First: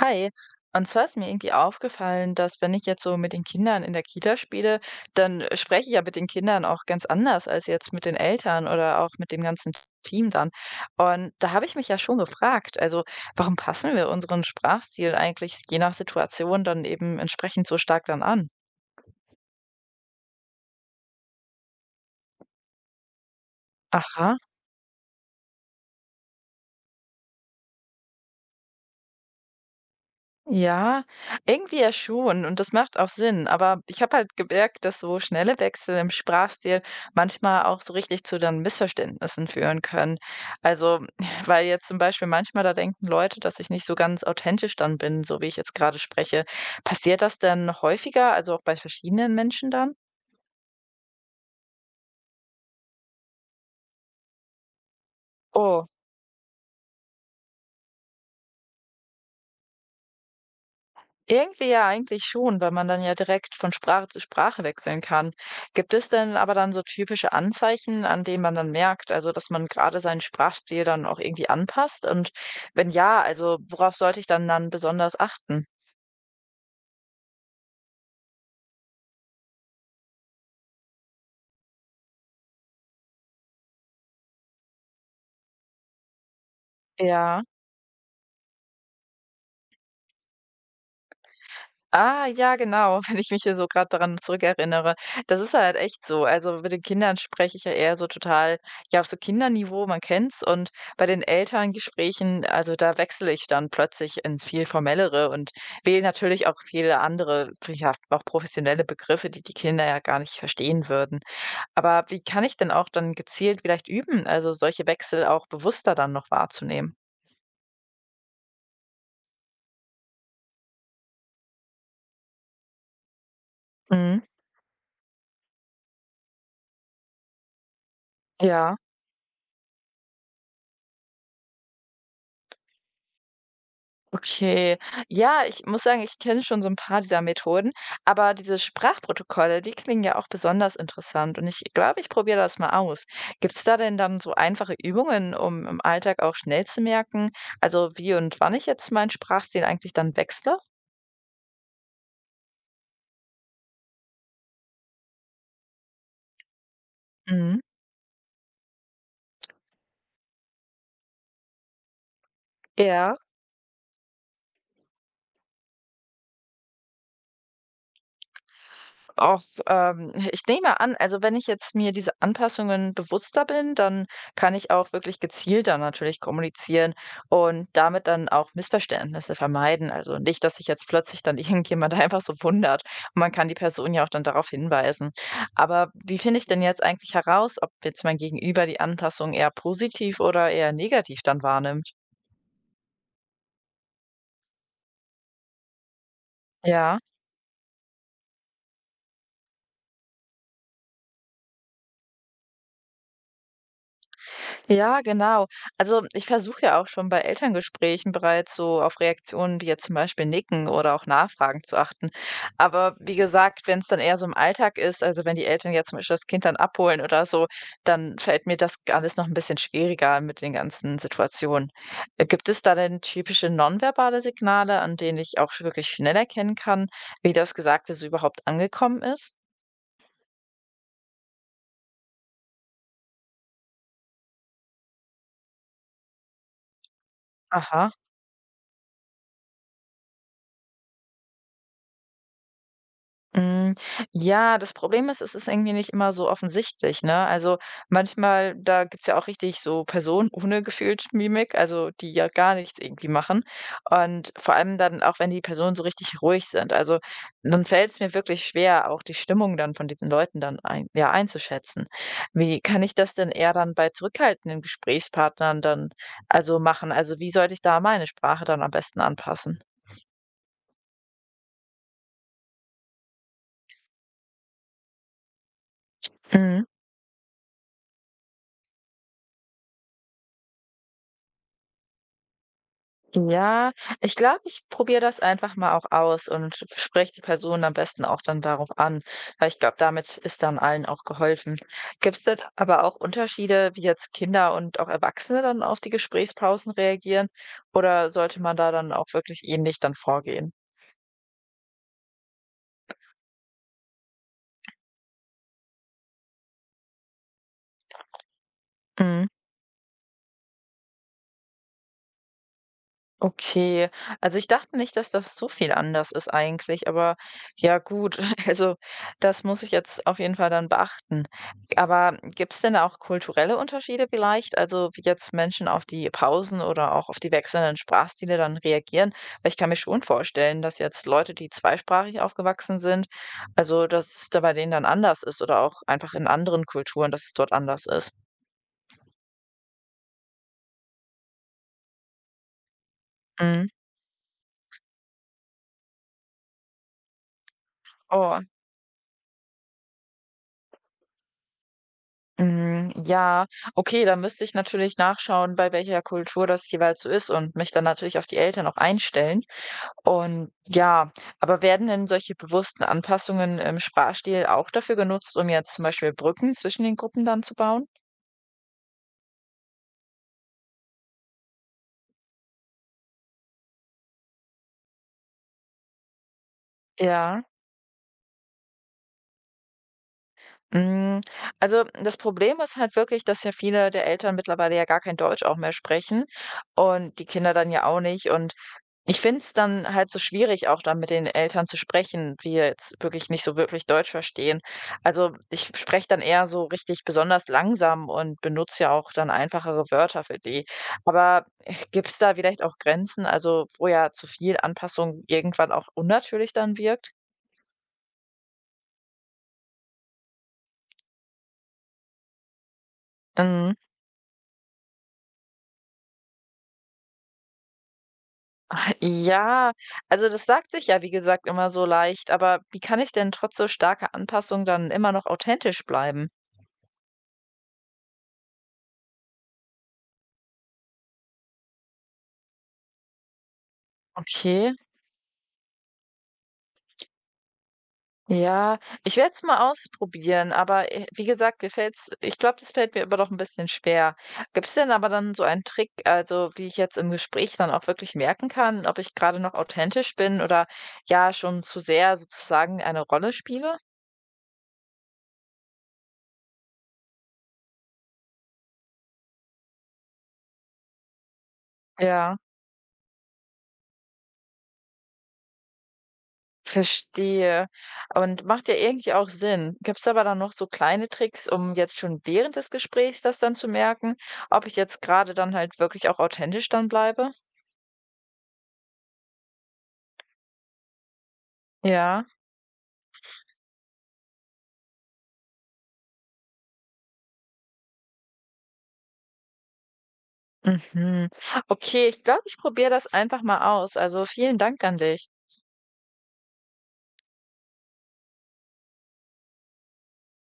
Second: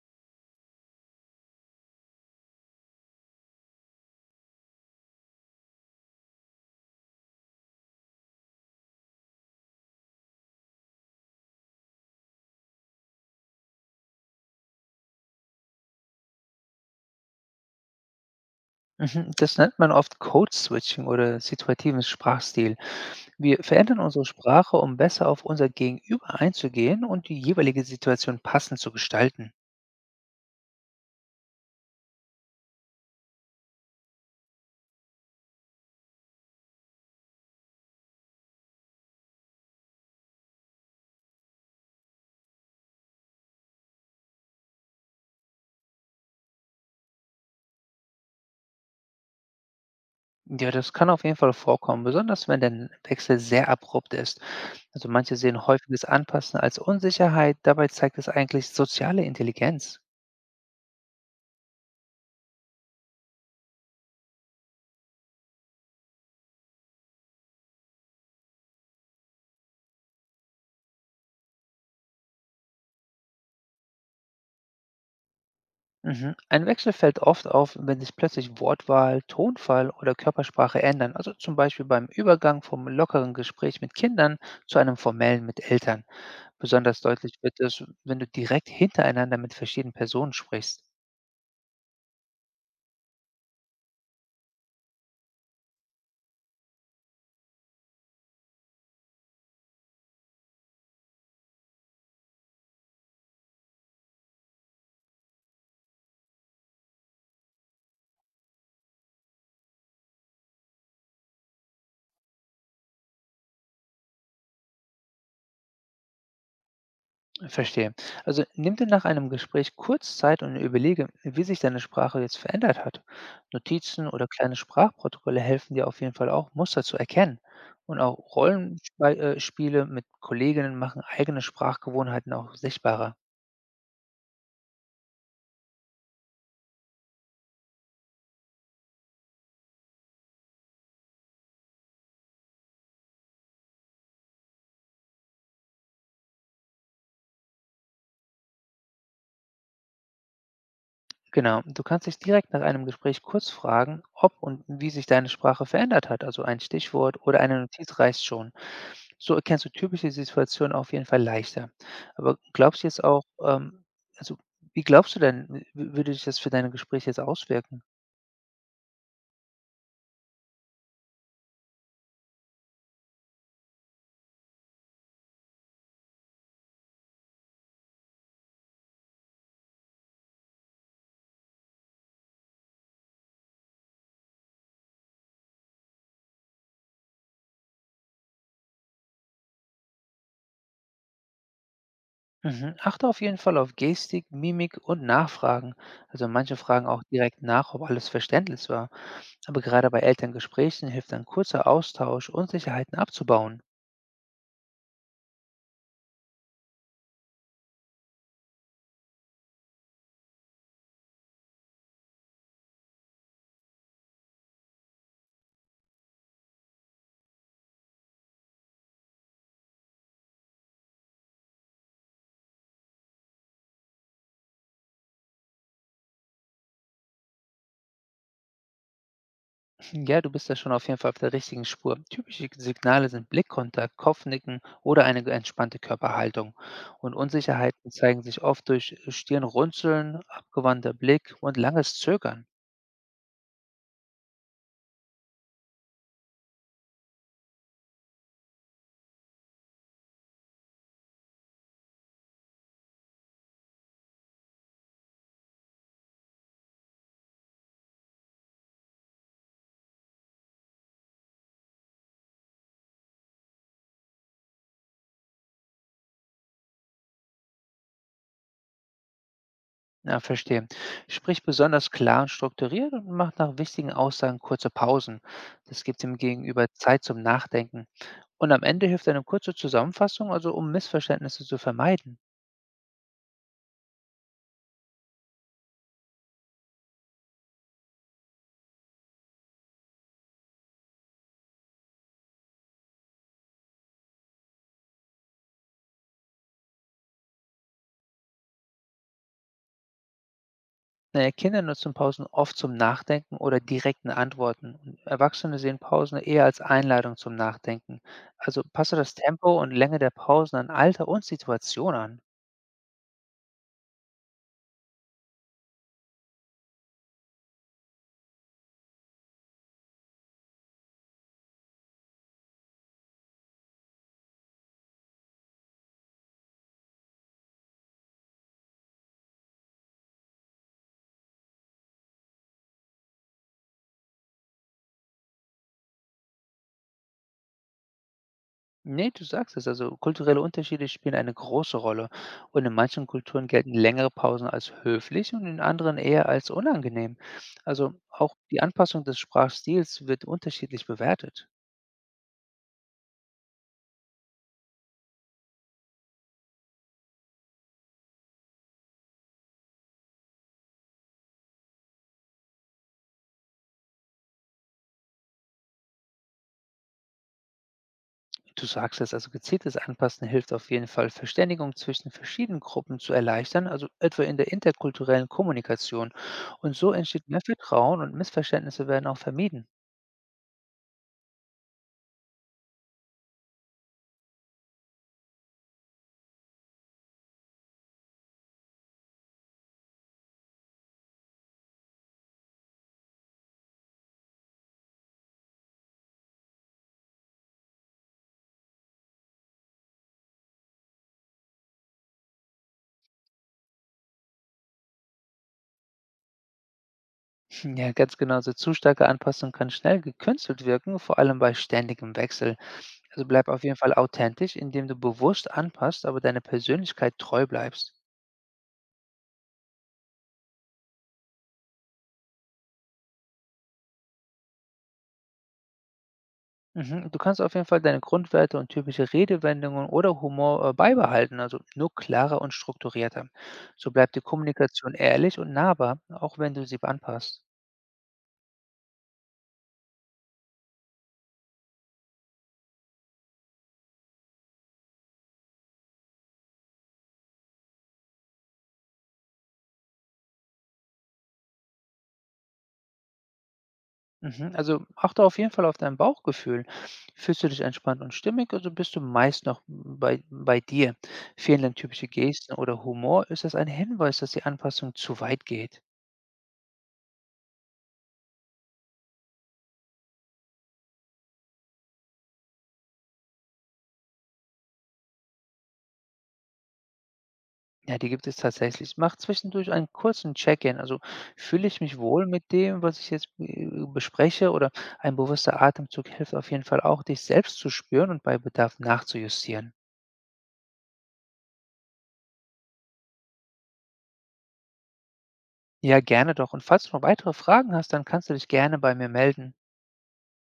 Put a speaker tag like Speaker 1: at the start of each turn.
Speaker 1: Hi. Und zwar ist mir irgendwie aufgefallen, dass wenn ich jetzt so mit den Kindern in der Kita spiele, dann spreche ich ja mit den Kindern auch ganz anders als jetzt mit den Eltern oder auch mit dem ganzen Team dann. Und da habe ich mich ja schon gefragt, also warum passen wir unseren Sprachstil eigentlich je nach Situation dann eben entsprechend so stark dann an?
Speaker 2: Mhm, das nennt man oft Code-Switching oder situativen Sprachstil. Wir verändern unsere
Speaker 1: Aha.
Speaker 2: Sprache, um besser auf unser Gegenüber einzugehen und die jeweilige Situation passend zu gestalten.
Speaker 1: Ja, irgendwie ja schon und das macht auch Sinn, aber ich habe halt gemerkt, dass so schnelle Wechsel im Sprachstil manchmal auch so richtig zu dann Missverständnissen führen können. Also, weil jetzt zum Beispiel manchmal da denken Leute, dass ich nicht so ganz authentisch dann bin, so wie ich jetzt gerade spreche. Passiert das denn häufiger, also auch bei verschiedenen Menschen dann?
Speaker 2: Ja, das kann auf jeden Fall vorkommen, besonders wenn der Wechsel sehr abrupt ist. Also manche sehen
Speaker 1: Oh,
Speaker 2: häufiges Anpassen als Unsicherheit, dabei zeigt es eigentlich soziale Intelligenz.
Speaker 1: irgendwie ja eigentlich schon, weil man dann ja direkt von Sprache zu Sprache wechseln kann. Gibt es denn aber dann so typische Anzeichen, an denen man dann merkt, also dass man gerade seinen Sprachstil dann auch irgendwie anpasst? Und wenn ja, also worauf sollte ich dann besonders achten?
Speaker 2: Mhm. Ein Wechsel fällt oft auf, wenn sich plötzlich Wortwahl, Tonfall oder Körpersprache ändern, also zum Beispiel beim Übergang vom lockeren Gespräch mit Kindern zu einem formellen mit Eltern. Besonders deutlich
Speaker 1: Ja.
Speaker 2: wird es, wenn du direkt hintereinander mit verschiedenen Personen sprichst.
Speaker 1: Ah, ja, genau, wenn ich mich hier so gerade daran zurückerinnere. Das ist halt echt so. Also, mit den Kindern spreche ich ja eher so total, ja, auf so Kinderniveau, man kennt's. Und bei den Elterngesprächen, also da wechsle ich dann plötzlich ins viel Formellere und wähle natürlich auch viele andere, ja, auch professionelle Begriffe, die die Kinder ja gar nicht verstehen würden. Aber wie kann ich denn auch dann gezielt vielleicht üben, also solche Wechsel auch bewusster dann noch wahrzunehmen?
Speaker 2: Verstehe. Also nimm dir nach einem Gespräch kurz Zeit und überlege, wie sich deine Sprache jetzt verändert hat. Notizen
Speaker 1: Mhm.
Speaker 2: oder kleine Sprachprotokolle helfen dir auf jeden Fall auch, Muster zu erkennen. Und auch
Speaker 1: Ja.
Speaker 2: Rollenspiele mit Kolleginnen machen eigene Sprachgewohnheiten auch sichtbarer.
Speaker 1: Okay. Ja, ich muss sagen, ich kenne schon so ein paar dieser Methoden, aber diese Sprachprotokolle, die klingen ja auch besonders interessant und ich glaube, ich probiere das mal aus. Gibt es da denn dann so einfache Übungen, um im Alltag auch schnell zu merken, also wie und wann ich jetzt meinen Sprachstil eigentlich dann wechsle?
Speaker 2: Genau, du kannst dich direkt nach einem Gespräch kurz fragen, ob und wie sich deine Sprache verändert hat. Also ein Stichwort oder eine
Speaker 1: Mhm.
Speaker 2: Notiz reicht schon. So erkennst du typische Situationen auf jeden Fall leichter. Aber glaubst du jetzt
Speaker 1: Ja.
Speaker 2: auch, also wie glaubst du denn, würde sich das für deine Gespräche jetzt auswirken?
Speaker 1: Auch, ich nehme an also, wenn ich jetzt mir diese Anpassungen bewusster bin, dann kann ich auch wirklich gezielter natürlich kommunizieren und damit dann auch Missverständnisse vermeiden. Also, nicht, dass sich jetzt plötzlich dann irgendjemand einfach so wundert. Und man kann die Person ja auch dann darauf hinweisen. Aber wie finde ich denn jetzt eigentlich heraus, ob jetzt mein Gegenüber die Anpassung eher positiv oder eher negativ dann wahrnimmt?
Speaker 2: Mhm. Achte auf jeden Fall auf Gestik, Mimik und Nachfragen. Also manche fragen
Speaker 1: Ja.
Speaker 2: auch direkt nach, ob alles verständlich war. Aber gerade bei Elterngesprächen hilft ein kurzer Austausch, Unsicherheiten abzubauen.
Speaker 1: Ja, genau. Also ich versuche ja auch schon bei Elterngesprächen bereits so auf Reaktionen wie jetzt zum Beispiel Nicken oder auch Nachfragen zu achten. Aber wie gesagt, wenn es dann eher so im Alltag ist, also wenn die Eltern jetzt zum Beispiel das Kind dann abholen oder so, dann fällt mir das alles noch ein bisschen schwieriger mit den ganzen Situationen. Gibt es da denn typische nonverbale Signale, an denen ich auch wirklich schnell erkennen kann, wie das Gesagte so überhaupt angekommen ist?
Speaker 2: Ja, du bist da schon auf jeden Fall auf der richtigen Spur. Typische Signale sind Blickkontakt, Kopfnicken oder eine entspannte Körperhaltung. Und
Speaker 1: Aha.
Speaker 2: Unsicherheiten zeigen sich oft durch Stirnrunzeln, abgewandter Blick und langes Zögern.
Speaker 1: Hm, ja, das Problem ist, es ist irgendwie nicht immer so offensichtlich, ne? Also, manchmal da gibt's ja auch richtig so Personen ohne gefühlt Mimik, also die ja gar nichts irgendwie machen. Und vor allem dann auch, wenn die Personen so richtig ruhig sind. Also, dann fällt es mir wirklich schwer, auch die Stimmung dann von diesen Leuten dann ein ja, einzuschätzen. Wie kann ich das denn eher dann bei zurückhaltenden Gesprächspartnern dann also machen? Also, wie sollte ich da meine Sprache dann am besten anpassen?
Speaker 2: Ja, verstehe. Sprich besonders klar und strukturiert und mach nach wichtigen Aussagen kurze Pausen. Das gibt dem
Speaker 1: Mhm.
Speaker 2: Gegenüber Zeit zum Nachdenken. Und am Ende hilft eine kurze Zusammenfassung, also um Missverständnisse zu vermeiden.
Speaker 1: Ja, ich glaube, ich probiere das einfach mal auch aus und spreche die Person am besten auch dann darauf an, weil ich glaube, damit ist dann allen auch geholfen. Gibt es denn aber auch Unterschiede, wie jetzt Kinder und auch Erwachsene dann auf die Gesprächspausen reagieren? Oder sollte man da dann auch wirklich ähnlich dann vorgehen?
Speaker 2: Na ja, Kinder nutzen Pausen oft zum Nachdenken oder direkten Antworten. Und Erwachsene sehen Pausen eher als Einladung zum Nachdenken. Also passe das Tempo und Länge der Pausen an Alter und Situation an.
Speaker 1: Okay, also ich dachte nicht, dass das so viel anders ist eigentlich, aber ja gut, also das muss ich jetzt auf jeden Fall dann beachten. Aber gibt es denn da auch kulturelle Unterschiede vielleicht? Also wie jetzt Menschen auf die Pausen oder auch auf die wechselnden Sprachstile dann reagieren? Weil ich kann mir schon vorstellen, dass jetzt Leute, die zweisprachig aufgewachsen sind, also dass es da bei denen dann anders ist oder auch einfach in anderen Kulturen, dass es dort anders ist.
Speaker 2: Nee, du sagst es. Also kulturelle Unterschiede spielen eine große Rolle. Und in manchen Kulturen
Speaker 1: Mhm.
Speaker 2: gelten längere Pausen als höflich und in anderen eher als unangenehm. Also auch
Speaker 1: Oh.
Speaker 2: die Anpassung des Sprachstils wird unterschiedlich bewertet.
Speaker 1: Hm, ja, okay, da müsste ich natürlich nachschauen, bei welcher Kultur das jeweils so ist und mich dann natürlich auf die Eltern auch einstellen. Und ja, aber werden denn solche bewussten Anpassungen im Sprachstil auch dafür genutzt, um jetzt zum Beispiel Brücken zwischen den Gruppen dann zu bauen?
Speaker 2: Du sagst es, also gezieltes Anpassen hilft auf jeden Fall, Verständigung zwischen verschiedenen Gruppen zu erleichtern, also etwa in der interkulturellen Kommunikation. Und so entsteht mehr
Speaker 1: Ja.
Speaker 2: Vertrauen und Missverständnisse werden auch vermieden.
Speaker 1: Mm, also das Problem ist halt wirklich, dass ja viele der Eltern mittlerweile ja gar kein Deutsch auch mehr sprechen und die Kinder dann ja auch nicht. Und ich finde es dann halt so schwierig, auch dann mit den Eltern zu sprechen, die jetzt wirklich nicht so wirklich Deutsch verstehen. Also, ich spreche dann eher so richtig besonders langsam und benutze ja auch dann einfachere Wörter für die. Aber gibt's da vielleicht auch Grenzen, also wo ja zu viel Anpassung irgendwann auch unnatürlich dann wirkt?
Speaker 2: Hm, ja, ganz genau, so zu starke Anpassung kann schnell gekünstelt wirken, vor allem bei ständigem Wechsel. Also bleib auf
Speaker 1: Mhm.
Speaker 2: jeden Fall authentisch, indem du bewusst anpasst, aber deiner Persönlichkeit treu bleibst.
Speaker 1: Ah, ja, also das sagt sich ja, wie gesagt, immer so leicht, aber wie kann ich denn trotz so starker Anpassung dann immer noch authentisch bleiben?
Speaker 2: Mhm. Du kannst auf jeden Fall deine Grundwerte und typische Redewendungen oder Humor beibehalten, also nur klarer und strukturierter. So bleibt die
Speaker 1: Okay.
Speaker 2: Kommunikation ehrlich und nahbar, auch wenn du sie anpasst.
Speaker 1: Ja, ich werde es mal ausprobieren, aber, wie gesagt, mir fällt's ich glaube, das fällt mir immer noch ein bisschen schwer. Gibt's denn aber dann so einen Trick, also, wie ich jetzt im Gespräch dann auch wirklich merken kann, ob ich gerade noch authentisch bin oder, ja, schon zu sehr sozusagen eine Rolle spiele?
Speaker 2: Mhm. Also achte auf jeden Fall auf dein Bauchgefühl. Fühlst du dich entspannt und stimmig, also bist du meist noch bei dir. Fehlen dann typische
Speaker 1: Ja,
Speaker 2: Gesten oder Humor, ist das ein Hinweis, dass die Anpassung zu weit geht.
Speaker 1: verstehe. Und macht ja irgendwie auch Sinn. Gibt's aber dann noch so kleine Tricks, um jetzt schon während des Gesprächs das dann zu merken, ob ich jetzt gerade dann halt wirklich auch authentisch dann bleibe?
Speaker 2: Ja, die gibt es tatsächlich. Ich mache zwischendurch einen kurzen Check-in. Also fühle ich mich
Speaker 1: Ja.
Speaker 2: wohl mit dem, was ich jetzt bespreche oder ein bewusster Atemzug hilft auf jeden Fall auch, dich selbst zu spüren und bei Bedarf nachzujustieren.
Speaker 1: Mhm. Okay, ich glaube, ich probiere das einfach mal aus. Also vielen Dank an dich.
Speaker 2: Ja, gerne doch. Und falls du noch weitere Fragen hast, dann kannst du dich gerne bei mir melden.